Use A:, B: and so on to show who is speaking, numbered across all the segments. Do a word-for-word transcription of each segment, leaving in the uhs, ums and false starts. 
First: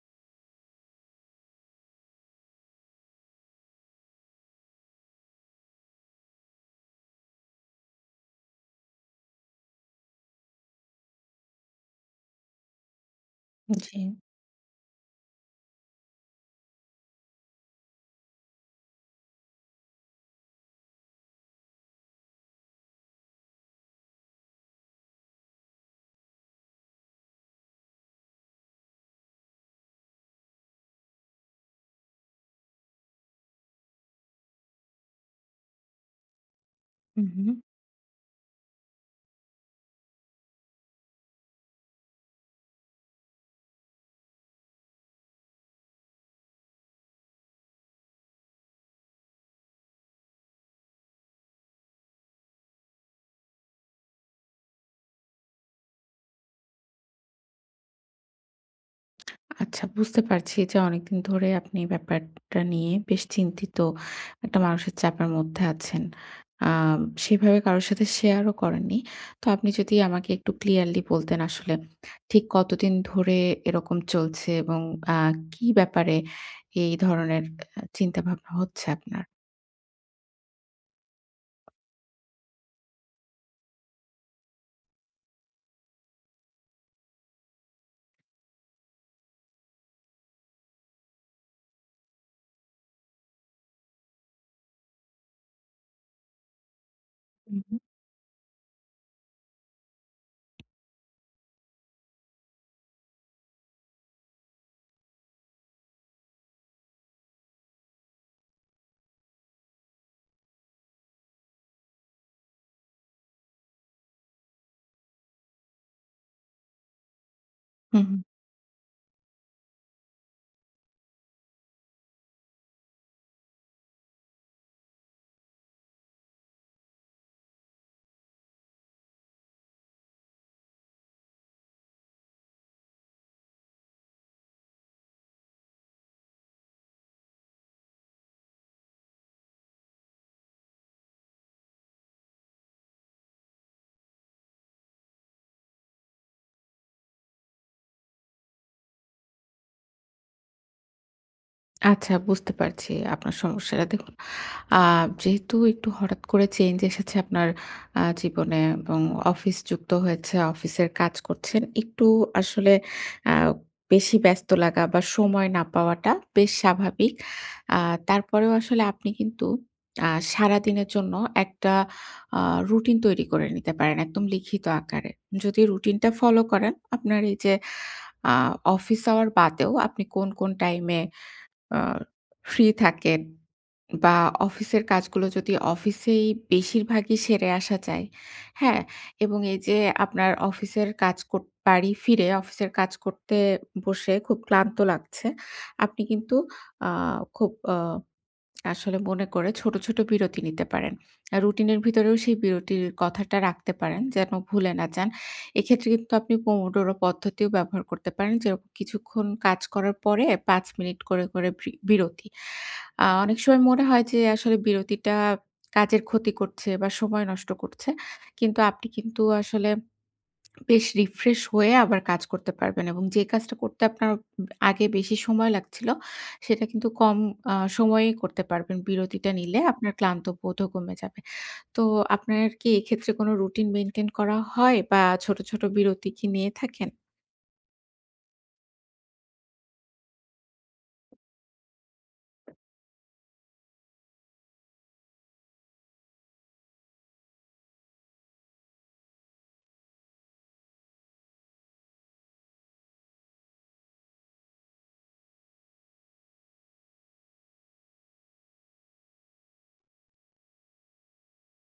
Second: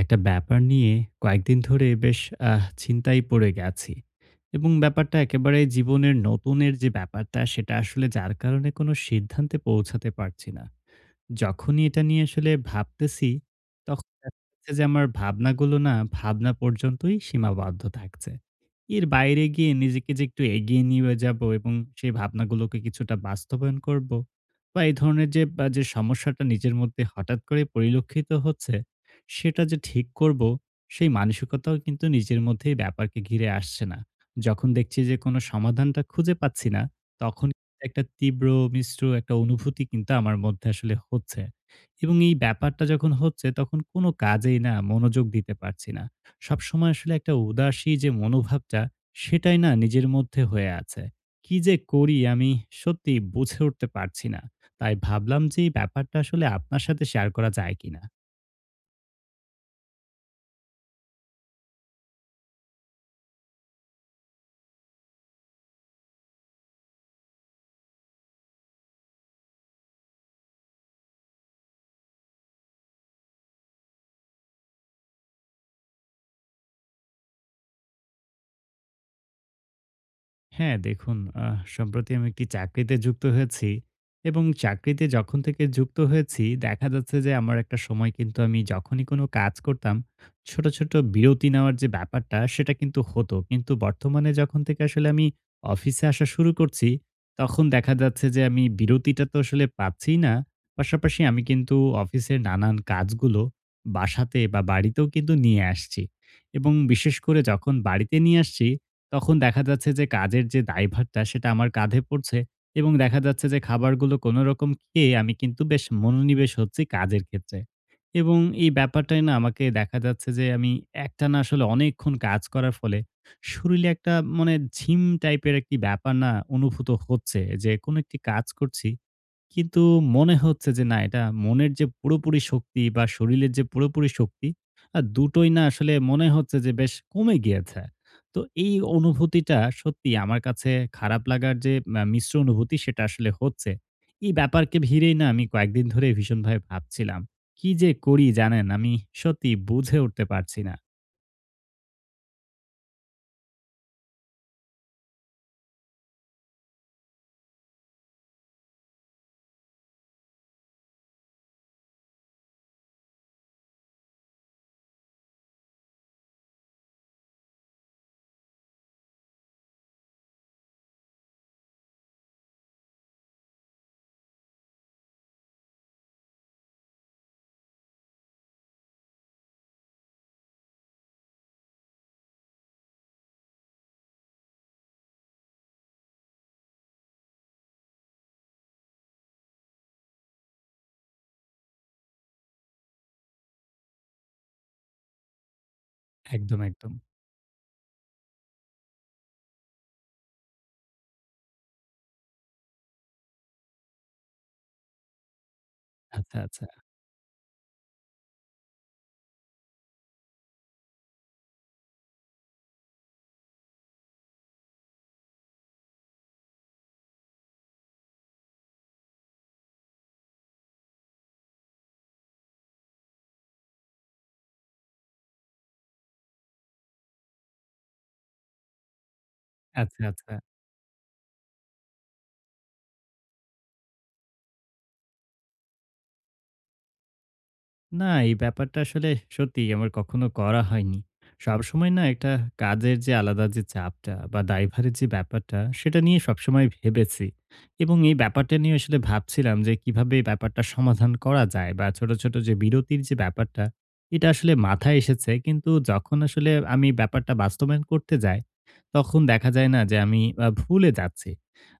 A: একটা ব্যাপার নিয়ে কয়েকদিন ধরে বেশ আহ, চিন্তায় পড়ে গেছি। এবং ব্যাপারটা একেবারে জীবনের নতুনের যে ব্যাপারটা সেটা আসলে যার কারণে কোনো সিদ্ধান্তে পৌঁছাতে পারছি না। যখনই এটা নিয়ে আসলে ভাবতেছি,
B: জি।
A: তখন দেখা যাচ্ছে যে আমার ভাবনাগুলো না ভাবনা পর্যন্তই সীমাবদ্ধ থাকছে। এর বাইরে গিয়ে নিজেকে যে একটু এগিয়ে নিয়ে যাব এবং সেই ভাবনাগুলোকে কিছুটা বাস্তবায়ন করব, বা এই ধরনের যে বা যে সমস্যাটা নিজের মধ্যে হঠাৎ করে পরিলক্ষিত হচ্ছে সেটা যে ঠিক করব, সেই মানসিকতাও কিন্তু নিজের মধ্যে এই ব্যাপারকে ঘিরে আসছে না। যখন দেখছি যে কোনো সমাধানটা খুঁজে পাচ্ছি না,
B: হুম, হুম।
A: তখন একটা তীব্র মিশ্র একটা অনুভূতি কিন্তু আমার মধ্যে আসলে হচ্ছে। এবং এই ব্যাপারটা যখন হচ্ছে, তখন কোনো কাজেই না মনোযোগ দিতে পারছি না। সবসময় আসলে একটা উদাসী যে মনোভাবটা, সেটাই না নিজের মধ্যে হয়ে আছে। কি যে করি আমি সত্যিই বুঝে উঠতে পারছি না। তাই ভাবলাম যে এই ব্যাপারটা আসলে আপনার সাথে শেয়ার করা যায় কিনা?
B: আচ্ছা, বুঝতে পারছি যে অনেকদিন ধরে আপনি এই ব্যাপারটা নিয়ে বেশ চিন্তিত, একটা মানসিক চাপের মধ্যে আছেন। আম সেভাবে কারো সাথে শেয়ারও করেননি। তো আপনি যদি আমাকে একটু ক্লিয়ারলি বলতেন আসলে ঠিক কতদিন ধরে এরকম চলছে এবং আ কি ব্যাপারে এই ধরনের আ চিন্তাভাবনা হচ্ছে আপনার?
A: হ্যাঁ, দেখুন, আহ সম্প্রতি আমি একটি চাকরিতে যুক্ত হয়েছি। এবং চাকরিতে যখন থেকে যুক্ত হয়েছি, দেখা যাচ্ছে যে আমার একটা সময় কিন্তু আমি যখনই কোনো কাজ করতাম, ছোট, ছোট বিরতি নেওয়ার যে ব্যাপারটা সেটা কিন্তু হতো। কিন্তু বর্তমানে যখন থেকে আসলে আমি অফিসে আসা শুরু করছি, তখন
B: হুম।
A: দেখা যাচ্ছে যে আমি বিরতিটা তো আসলে পাচ্ছিই না। পাশাপাশি আমি কিন্তু অফিসের নানান কাজগুলো বাসাতে বা বাড়িতেও কিন্তু নিয়ে আসছি, এবং বিশেষ করে যখন বাড়িতে নিয়ে আসছি তখন দেখা যাচ্ছে যে কাজের যে দায়ভারটা সেটা আমার কাঁধে পড়ছে। এবং দেখা যাচ্ছে যে খাবারগুলো কোনো রকম খেয়ে আমি কিন্তু বেশ মনোনিবেশ হচ্ছি কাজের ক্ষেত্রে।
B: হুম, হুম।
A: এবং এই ব্যাপারটাই না আমাকে দেখা যাচ্ছে যে আমি একটানা আসলে অনেকক্ষণ কাজ করার ফলে শরীরে একটা মানে ঝিম টাইপের একটি ব্যাপার না অনুভূত হচ্ছে, যে কোনো একটি কাজ করছি, কিন্তু মনে হচ্ছে যে না এটা মনের যে পুরোপুরি শক্তি বা শরীরের যে পুরোপুরি শক্তি, আ দুটোই না আসলে মনে হচ্ছে যে বেশ কমে গিয়েছে। তো এই অনুভূতিটা সত্যি আমার কাছে খারাপ লাগার যে আ মিশ্র অনুভূতি, সেটা আসলে হচ্ছে। এই ব্যাপারকে ঘিরেই না আমি কয়েকদিন ধরে ভীষণভাবে ভাবছিলাম। কি যে করি জানেন, আমি সত্যি বুঝে উঠতে পারছি না।
B: আচ্ছা, বুঝতে পারছি আপনার সমস্যাটা। দেখুন, আ যেহেতু একটু হঠাৎ করে চেঞ্জ এসেছে আপনার আ জীবনে এবং অফিস যুক্ত হয়েছে, অফিসের কাজ করছেন। একটু আসলে আ বেশি ব্যস্ত লাগা বা সময় না পাওয়াটা বেশ স্বাভাবিক। আ তারপরেও আসলে আপনি কিন্তু আ সারাদিনের জন্য একটা আ রুটিন তৈরি করে নিতে পারেন একদম লিখিত আকারে। যদি রুটিনটা ফলো করেন আপনার এই যে আ অফিস আওয়ার বাদেও আপনি কোন, কোন টাইমে আ ফ্রি থাকেন বা অফিসের কাজগুলো যদি অফিসেই বেশিরভাগই সেরে আসা যায়, হ্যাঁ? এবং এই যে আপনার অফিসের কাজ কর বাড়ি ফিরে অফিসের কাজ করতে বসে খুব ক্লান্ত লাগছে। আপনি কিন্তু
A: একদম,
B: আ
A: একদম।
B: খুব আ আসলে মনে করে ছোট, ছোট বিরতি নিতে পারেন। আ রুটিনের ভিতরেও সেই বিরতির কথাটা রাখতে পারেন যেন ভুলে না যান। এক্ষেত্রে কিন্তু আপনি
A: আচ্ছা, আচ্ছা।
B: Pomodoro পদ্ধতিও ব্যবহার করতে পারেন। যেরকম কিছুক্ষণ কাজ করার পরে পাঁচ মিনিট করে, করে ব্রি বিরতি। আ অনেক সময় মনে হয় যে আসলে বিরতিটা কাজের ক্ষতি করছে বা সময় নষ্ট করছে। কিন্তু আপনি কিন্তু আসলে বেশ রিফ্রেশ হয়ে আবার কাজ করতে পারবেন এবং যে কাজটা করতে আপনার আগে বেশি সময় লাগছিল, সেটা কিন্তু কম আ সময়েই করতে পারবেন। বিরতিটা নিলে আপনার
A: আচ্ছা,
B: ক্লান্ত
A: আচ্ছা।
B: বোধও কমে যাবে। তো আপনার কি এক্ষেত্রে কোনো রুটিন মেইনটেইন করা হয় বা ছোট, ছোট বিরতি কি নিয়ে থাকেন?
A: না, এই ব্যাপারটা আসলে সত্যিই আমার কখনো করা হয়নি। সবসময় না একটা কাজের যে আলাদা যে চাপটা বা দায়ভারের যে ব্যাপারটা, সেটা নিয়ে সবসময় ভেবেছি। এবং এই ব্যাপারটা নিয়ে আসলে ভাবছিলাম যে, কিভাবে এই ব্যাপারটা সমাধান করা যায় বা ছোট, ছোট যে বিরতির যে ব্যাপারটা, এটা আসলে মাথায় এসেছে। কিন্তু যখন আসলে আমি ব্যাপারটা বাস্তবায়ন করতে যাই, তখন দেখা যায় না যে আমি আ ভুলে যাচ্ছি।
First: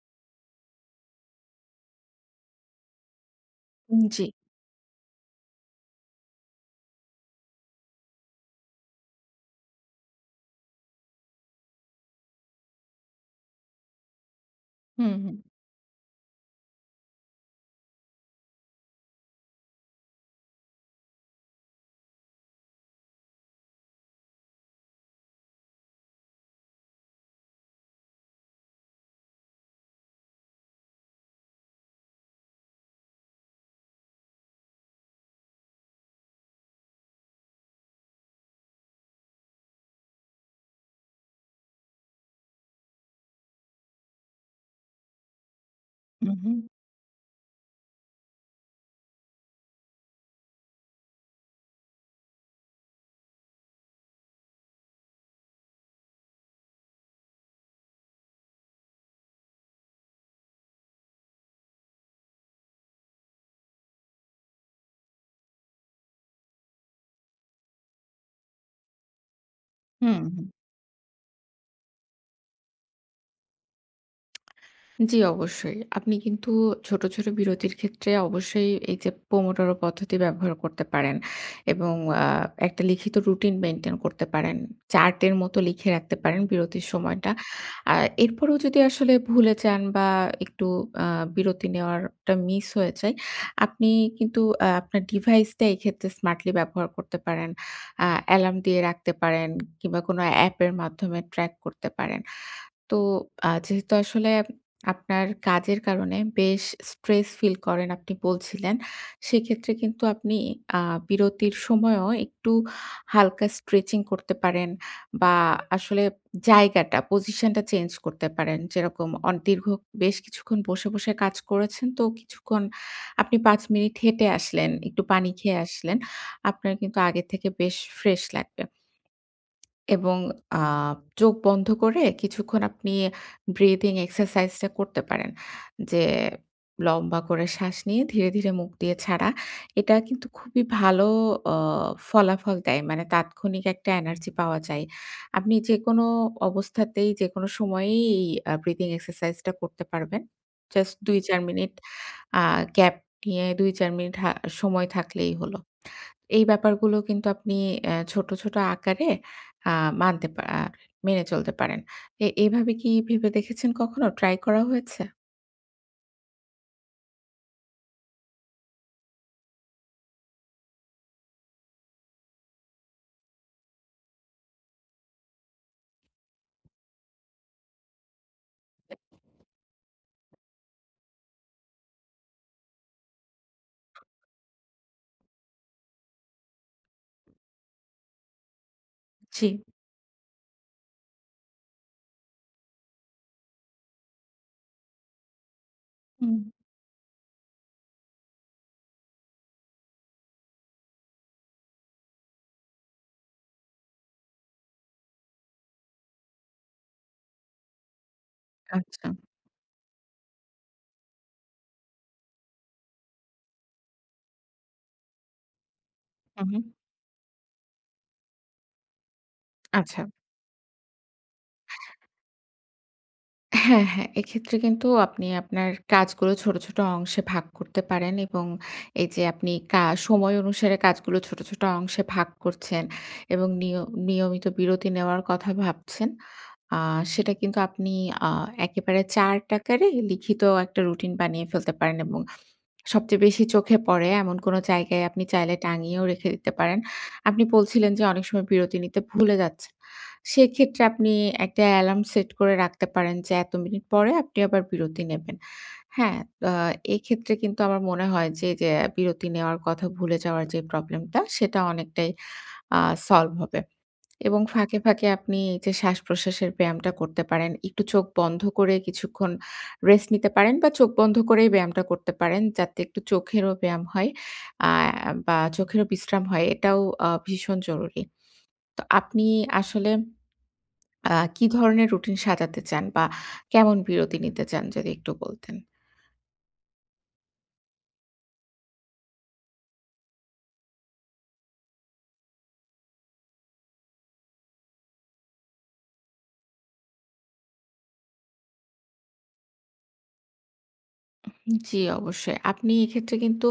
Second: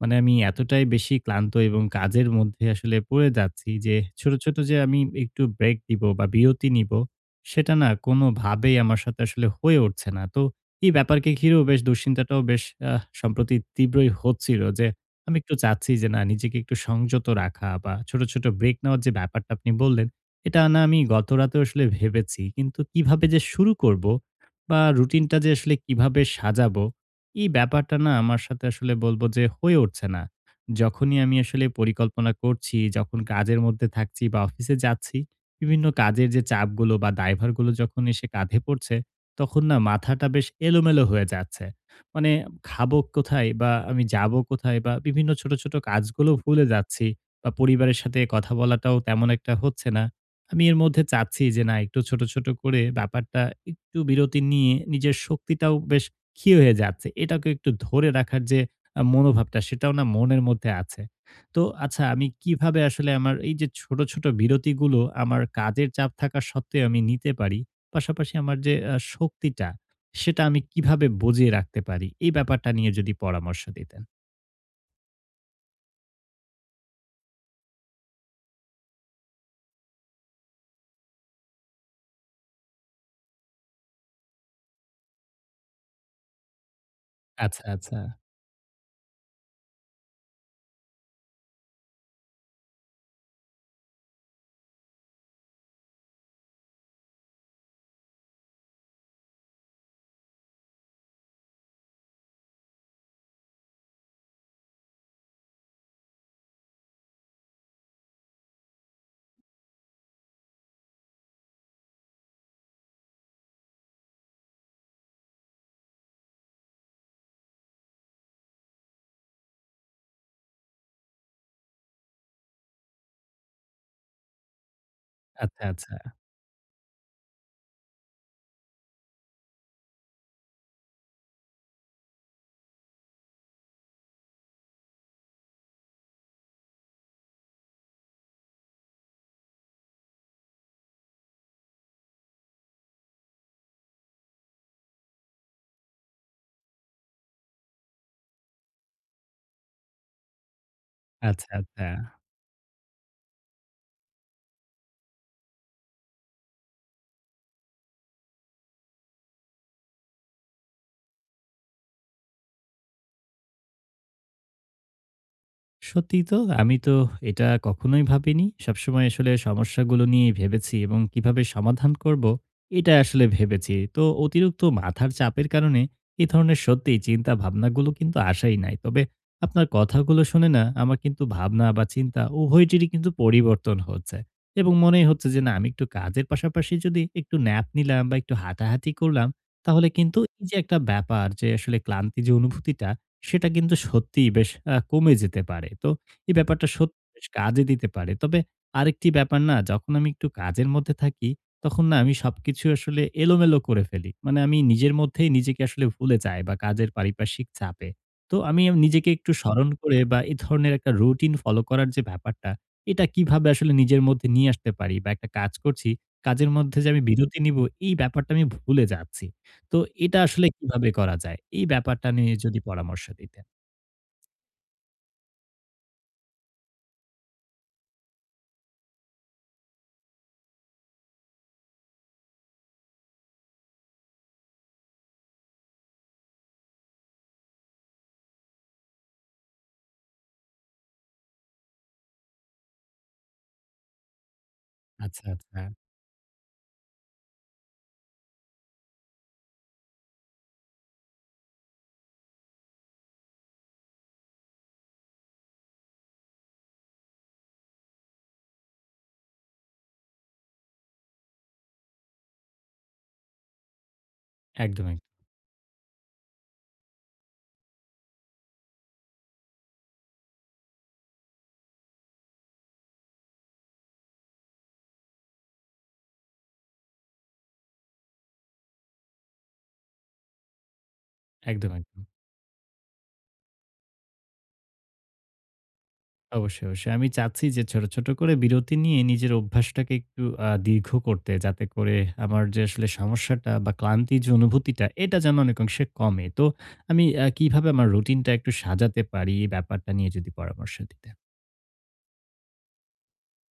A: মানে আমি এতটাই বেশি ক্লান্ত এবং কাজের মধ্যে আসলে পড়ে যাচ্ছি যে
B: উম জি।
A: ছোট, ছোট যে আমি একটু ব্রেক নিবো বা বিরতি নিবো, সেটা না কোনোভাবেই আমার সাথে আসলে হয়ে উঠছে না। তো এই ব্যাপারকে ঘিরেও বেশ দুশ্চিন্তাটাও বেশ আহ সম্প্রতি তীব্রই হচ্ছিল। যে
B: হুম, হুম।
A: আমি একটু চাচ্ছি যে না নিজেকে একটু সংযত রাখা বা ছোট, ছোট ব্রেক নেওয়ার যে ব্যাপারটা আপনি বললেন, এটা না আমি গতরাতেও আসলে ভেবেছি। কিন্তু কিভাবে যে শুরু করব বা রুটিনটা যে আসলে কিভাবে সাজাবো, এই ব্যাপারটা না আমার সাথে আসলে বলবো যে হয়ে উঠছে না। যখনই আমি আসলে পরিকল্পনা করছি, যখন কাজের মধ্যে থাকছি বা অফিসে যাচ্ছি, বিভিন্ন কাজের যে চাপগুলো বা দায়ভারগুলো যখন এসে কাঁধে পড়ছে, তখন না মাথাটা বেশ এলোমেলো হয়ে যাচ্ছে। মানে খাবো কোথায় বা আমি যাবো কোথায় বা বিভিন্ন ছোট, ছোট কাজগুলো
B: হুম, হুম।
A: ভুলে যাচ্ছি, বা পরিবারের সাথে কথা বলাটাও তেমন একটা হচ্ছে না। আমি এর মধ্যে চাচ্ছি যে না একটু ছোট, ছোট করে ব্যাপারটা একটু বিরতি নিয়ে, নিজের শক্তিটাও বেশ ক্ষীয় হয়ে যাচ্ছে। এটাকে একটু ধরে রাখার যে আ মনোভাবটা, সেটাও না মনের মধ্যে আছে। তো আচ্ছা, আমি কিভাবে আসলে আমার এই যে ছোট, ছোট বিরতিগুলো আমার কাজের চাপ থাকা সত্ত্বেও আমি নিতে পারি? পাশাপাশি আমার যে আ শক্তিটা,
B: হুম,
A: সেটা
B: হুম।
A: আমি কিভাবে বজিয়ে রাখতে পারি? এই ব্যাপারটা নিয়ে যদি পরামর্শ দিতেন।
B: জি, অবশ্যই। আপনি কিন্তু ছোট, ছোট বিরতির ক্ষেত্রে অবশ্যই এই যে পোমোডোরো পদ্ধতি ব্যবহার করতে পারেন এবং আ একটা লিখিত রুটিন মেইনটেইন করতে পারেন। চার্টের মতো লিখে রাখতে পারেন বিরতির সময়টা।
A: আচ্ছা,
B: আ
A: আচ্ছা।
B: এরপরেও যদি আসলে ভুলে যান বা একটু আ বিরতি নেওয়ারটা মিস হয়ে যায়, আপনি কিন্তু আ আপনার ডিভাইসটা এক্ষেত্রে স্মার্টলি ব্যবহার করতে পারেন। আ অ্যালার্ম দিয়ে রাখতে পারেন কিংবা কোনো অ্যাপের মাধ্যমে ট্র্যাক করতে পারেন। তো আ যেহেতু আসলে আপনার কাজের কারণে বেশ স্ট্রেস ফিল করেন আপনি বলছিলেন। সেক্ষেত্রে কিন্তু আপনি আ বিরতির সময়ও একটু হালকা স্ট্রেচিং করতে পারেন বা আসলে জায়গাটা, পজিশনটা চেঞ্জ করতে পারেন। যেরকম অন দীর্ঘ বেশ কিছুক্ষণ বসে, বসে কাজ করেছেন তো কিছুক্ষণ আপনি পাঁচ মিনিট হেঁটে আসলেন, একটু পানি খেয়ে
A: আচ্ছা, আচ্ছা।
B: আসলেন। আপনার কিন্তু আগে থেকে বেশ ফ্রেশ লাগবে। এবং আ চোখ বন্ধ করে কিছুক্ষণ আপনি ব্রিথিং এক্সারসাইজ টা করতে পারেন। যে লম্বা করে শ্বাস নিয়ে ধীরে, ধীরে মুখ দিয়ে ছাড়া। এটা কিন্তু খুবই ভালো অ ফলাফল দেয়। মানে তাৎক্ষণিক একটা এনার্জি পাওয়া যায়। আপনি যেকোনো অবস্থাতেই যেকোনো সময়েই এই আ ব্রিথিং এক্সারসাইজ টা করতে পারবেন। জাস্ট দুই থেকে চার
A: আচ্ছা,
B: মিনিট
A: আচ্ছা।
B: আ গ্যাপ নিয়ে দুই থেকে চার মিনিট হা সময় থাকলেই হলো। এই ব্যাপারগুলো কিন্তু আপনি অ্যা ছোট, ছোট আকারে আ মানতে পা আ মেনে চলতে পারেন। এ এভাবে কি ভেবে দেখেছেন কখনো? ট্রাই করা হয়েছে?
A: সত্যিই তো। আমি তো এটা কখনোই ভাবিনি। সবসময় আসলে সমস্যাগুলো নিয়েই ভেবেছি এবং কিভাবে সমাধান করব, এটা আসলে ভেবেছি। তো অতিরিক্ত মাথার চাপের কারণে এ ধরনের সত্যিই চিন্তা ভাবনাগুলো কিন্তু আসাই নাই। তবে আপনার কথাগুলো শুনে না আমার কিন্তু ভাবনা বা চিন্তা উভয়টিরই কিন্তু পরিবর্তন হচ্ছে। এবং মনেই হচ্ছে যে না আমি একটু কাজের পাশাপাশি যদি একটু ন্যাপ নিলাম বা একটু হাঁটাহাঁটি করলাম,
B: জি।
A: তাহলে কিন্তু এই যে একটা ব্যাপার, যে আসলে ক্লান্তি যে অনুভূতিটা, সেটা কিন্তু সত্যিই বেশ আ কমে যেতে পারে। তো এই
B: হুম,
A: ব্যাপারটা সত্যি বেশ কাজে দিতে পারে। তবে আরেকটি ব্যাপার, না যখন আমি একটু কাজের মধ্যে থাকি, তখন না আমি সবকিছু আসলে এলোমেলো করে ফেলি। মানে আমি নিজের মধ্যেই নিজেকে আসলে ভুলে যাই, বা কাজের পারিপার্শ্বিক চাপে। তো আমি আম
B: আচ্ছা।
A: নিজেকে একটু স্মরণ করে বা এ ধরনের একটা রুটিন ফলো করার যে ব্যাপারটা, এটা কিভাবে আসলে নিজের মধ্যে নিয়ে আসতে পারি? বা একটা কাজ করছি,
B: হু,
A: কাজের
B: হু।
A: মধ্যে যে আমি বিরতি নিব, এই ব্যাপারটা আমি ভুলে যাচ্ছি। তো
B: আচ্ছা।
A: এটা আসলে কিভাবে করা যায়? এই ব্যাপারটা নিয়ে যদি পরামর্শ দিতেন।
B: হ্যাঁ, হ্যাঁ। এক্ষেত্রে কিন্তু আপনি আপনার কাজগুলো ছোট, ছোট অংশে ভাগ করতে পারেন এবং এই যে আপনি কা সময় অনুসারে কাজগুলো ছোট, ছোট অংশে ভাগ করছেন এবং নিয় নিয়মিত বিরতি নেওয়ার কথা ভাবছেন। আ সেটা কিন্তু আপনি আ একেবারে চার্ট আকারে লিখিত একটা রুটিন বানিয়ে ফেলতে পারেন এবং সবচেয়ে বেশি চোখে পড়ে এমন কোনো জায়গায় আপনি
A: আচ্ছা,
B: চাইলে
A: আচ্ছা।
B: টাঙিয়েও রেখে দিতে পারেন। আপনি বলছিলেন যে অনেক সময় বিরতি নিতে ভুলে যাচ্ছেন। সেক্ষেত্রে আপনি একটা অ্যালার্ম সেট করে রাখতে পারেন যে এত মিনিট পরে আপনি আবার বিরতি নেবেন। হ্যাঁ, আ এক্ষেত্রে কিন্তু আমার মনে হয় যে, যে বিরতি নেওয়ার কথা ভুলে যাওয়ার যে প্রবলেমটা সেটা অনেকটাই আ সলভ হবে। এবং ফাঁকে,
A: একদম, একদম,
B: ফাঁকে আপনি এই যে শ্বাসপ্রশ্বাসের ব্যায়ামটা করতে পারেন। একটু চোখ বন্ধ করে কিছুক্ষণ রেস্ট নিতে পারেন বা চোখ বন্ধ করেই ব্যায়ামটা করতে পারেন যাতে একটু চোখেরও ব্যায়াম হয় আ বা চোখেরও বিশ্রাম হয়। এটাও আ ভীষণ জরুরি। তো আপনি আসলে আ কি
A: একদম,
B: ধরনের
A: একদম।
B: রুটিন সাজাতে চান বা কেমন বিরতি নিতে চান যদি একটু বলতেন?
A: অবশ্যই, অবশ্যই। আমি চাচ্ছি যে ছোট, ছোট করে বিরতি নিয়ে নিজের অভ্যাসটাকে একটু আ দীর্ঘ করতে, যাতে করে আমার যে আসলে সমস্যাটা বা ক্লান্তির যে অনুভূতিটা, এটা যেন অনেকাংশে কমে। তো আমি আ কিভাবে আমার রুটিনটা একটু সাজাতে পারি, এই ব্যাপারটা নিয়ে যদি পরামর্শ দিতেন।
B: জি, অবশ্যই। আপনি এক্ষেত্রে কিন্তু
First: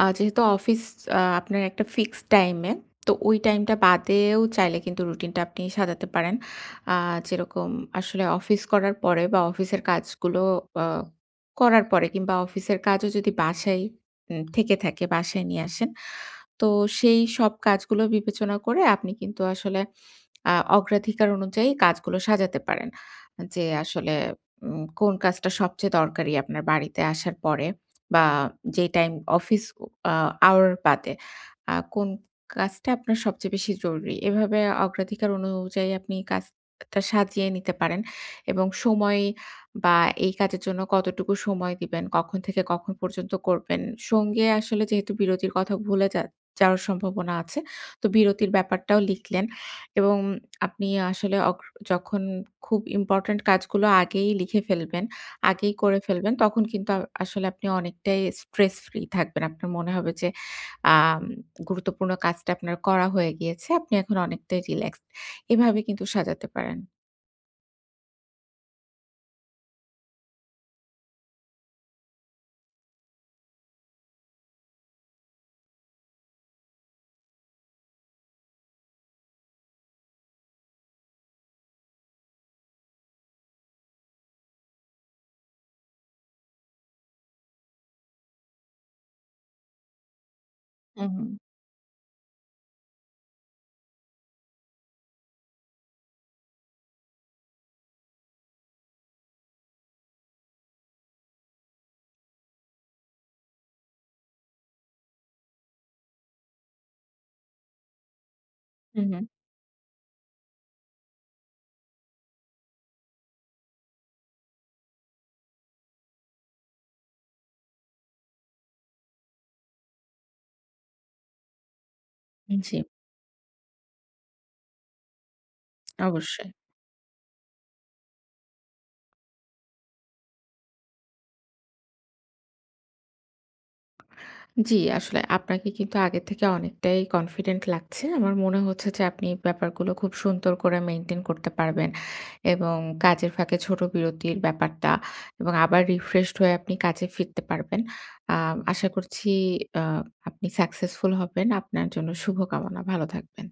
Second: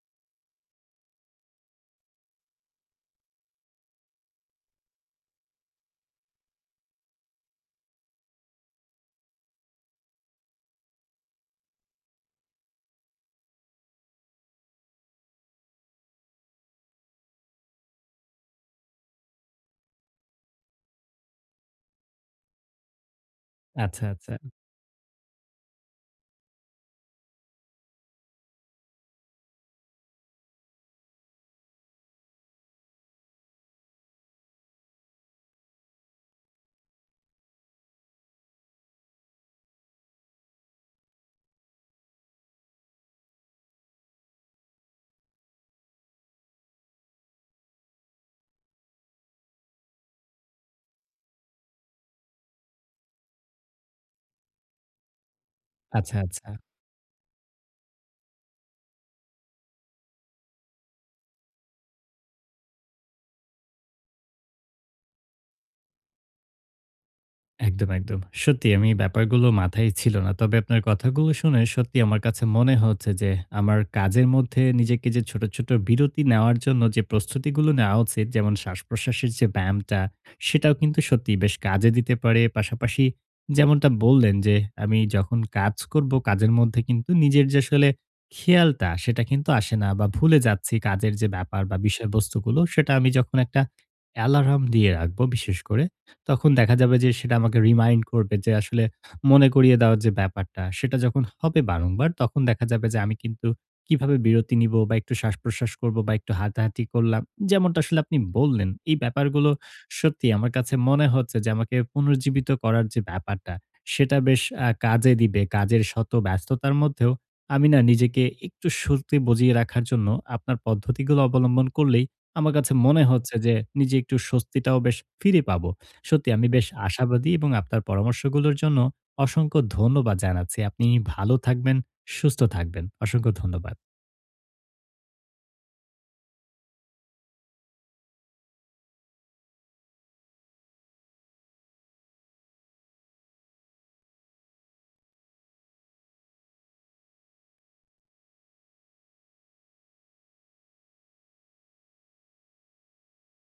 B: আ যেহেতু অফিস আ আপনার একটা ফিক্সড টাইমে, তো ওই টাইমটা বাদেও চাইলে কিন্তু রুটিনটা আপনি সাজাতে পারেন। আ যেরকম আসলে অফিস করার পরে বা অফিসের কাজগুলো আ করার পরে কিংবা অফিসের কাজও যদি বাসায় উম থেকে থাকে, বাসায় নিয়ে আসেন। তো সেই সব কাজগুলো বিবেচনা করে আপনি কিন্তু আসলে আ অগ্রাধিকার অনুযায়ী কাজগুলো সাজাতে পারেন। যে
A: আচ্ছা,
B: আসলে
A: আচ্ছা,
B: উম কোন কাজটা সবচেয়ে দরকারি আপনার বাড়িতে আসার পরে বা যে টাইম অফিস আ আওয়ার বাদে আ কোন কাজটা আপনার সবচেয়ে বেশি জরুরি। এভাবে অগ্রাধিকার অনুযায়ী আপনি কাজটা সাজিয়ে নিতে পারেন এবং সময় বা এই কাজের জন্য কতটুকু সময় দিবেন, কখন থেকে কখন পর্যন্ত করবেন। সঙ্গে আসলে যেহেতু বিরতির কথা ভুলে যা যাওয়ার সম্ভাবনা আছে, তো বিরতির ব্যাপারটাও লিখলেন। এবং আপনি আসলে অগ যখন খুব ইম্পোর্টেন্ট কাজগুলো আগেই লিখে ফেলবেন, আগেই করে
A: আচ্ছা,
B: ফেলবেন,
A: আচ্ছা।
B: তখন কিন্তু আ আসলে আপনি অনেকটাই স্ট্রেস ফ্রি থাকবেন। আপনার মনে হবে যে আম গুরুত্বপূর্ণ কাজটা আপনার করা হয়ে গিয়েছে। আপনি এখন অনেকটাই রিল্যাক্সড। এভাবে কিন্তু সাজাতে পারেন।
A: একদম, একদম। সত্যি আমি এই ব্যাপারগুলো মাথায় ছিল না। তবে আপনার কথাগুলো শুনে সত্যি আমার কাছে মনে হচ্ছে যে, আমার কাজের মধ্যে নিজেকে যে ছোট, ছোট বিরতি নেওয়ার জন্য যে প্রস্তুতিগুলো নেওয়া উচিত, যেমন শ্বাসপ্রশ্বাসের যে ব্যায়ামটা, সেটাও কিন্তু সত্যিই বেশ কাজে দিতে পারে। পাশাপাশি যেমনটা বললেন যে, আমি যখন কাজ করব, কাজের মধ্যে কিন্তু নিজের যে আসলে খেয়ালটা, সেটা কিন্তু আসে না, বা ভুলে যাচ্ছি
B: হুম,
A: কাজের যে
B: হুম।
A: ব্যাপার বা বিষয়বস্তুগুলো, সেটা আমি যখন একটা অ্যালার্ম দিয়ে রাখবো বিশেষ করে, তখন দেখা যাবে যে সেটা আমাকে রিমাইন্ড করবে। যে আসলে মনে করিয়ে দেওয়ার যে ব্যাপারটা, সেটা যখন হবে বারংবার, তখন দেখা যাবে যে আমি কিন্তু কিভাবে বিরতি নিব বা একটু শ্বাসপ্রশ্বাস করব বা একটু হাঁটাহাঁটি করলাম। যেমনটা আসলে আপনি বললেন, এই
B: হুম, হুম।
A: ব্যাপারগুলো সত্যি আমার কাছে মনে হচ্ছে যে, আমাকে পুনর্জীবিত করার যে ব্যাপারটা, সেটা বেশ আ কাজে দিবে। কাজের শত ব্যস্ততার মধ্যেও আমি না নিজেকে একটু স্বস্তি বজিয়ে রাখার জন্য আপনার পদ্ধতিগুলো অবলম্বন করলেই আমার কাছে
B: জি,
A: মনে হচ্ছে যে, নিজে একটু স্বস্তিটাও বেশ ফিরে পাবো। সত্যি আমি
B: অবশ্যই।
A: বেশ আশাবাদী, এবং আপনার পরামর্শগুলোর জন্য অসংখ্য ধন্যবাদ জানাচ্ছি। আপনি ভালো থাকবেন, সুস্থ থাকবেন। অসংখ্য ধন্যবাদ।
B: জি, আসলে আপনাকে কিন্তু আগের থেকে অনেকটাই কনফিডেন্ট লাগছে। আমার মনে হচ্ছে যে আপনি ব্যাপারগুলো খুব সুন্দর করে মেইনটেইন করতে পারবেন এবং কাজের ফাঁকে ছোট বিরতির ব্যাপারটা এবং আবার রিফ্রেশড হয়ে আপনি কাজে ফিরতে পারবেন। আ আশা করছি আ আপনি সাকসেসফুল হবেন। আপনার জন্য শুভকামনা। ভালো থাকবেন।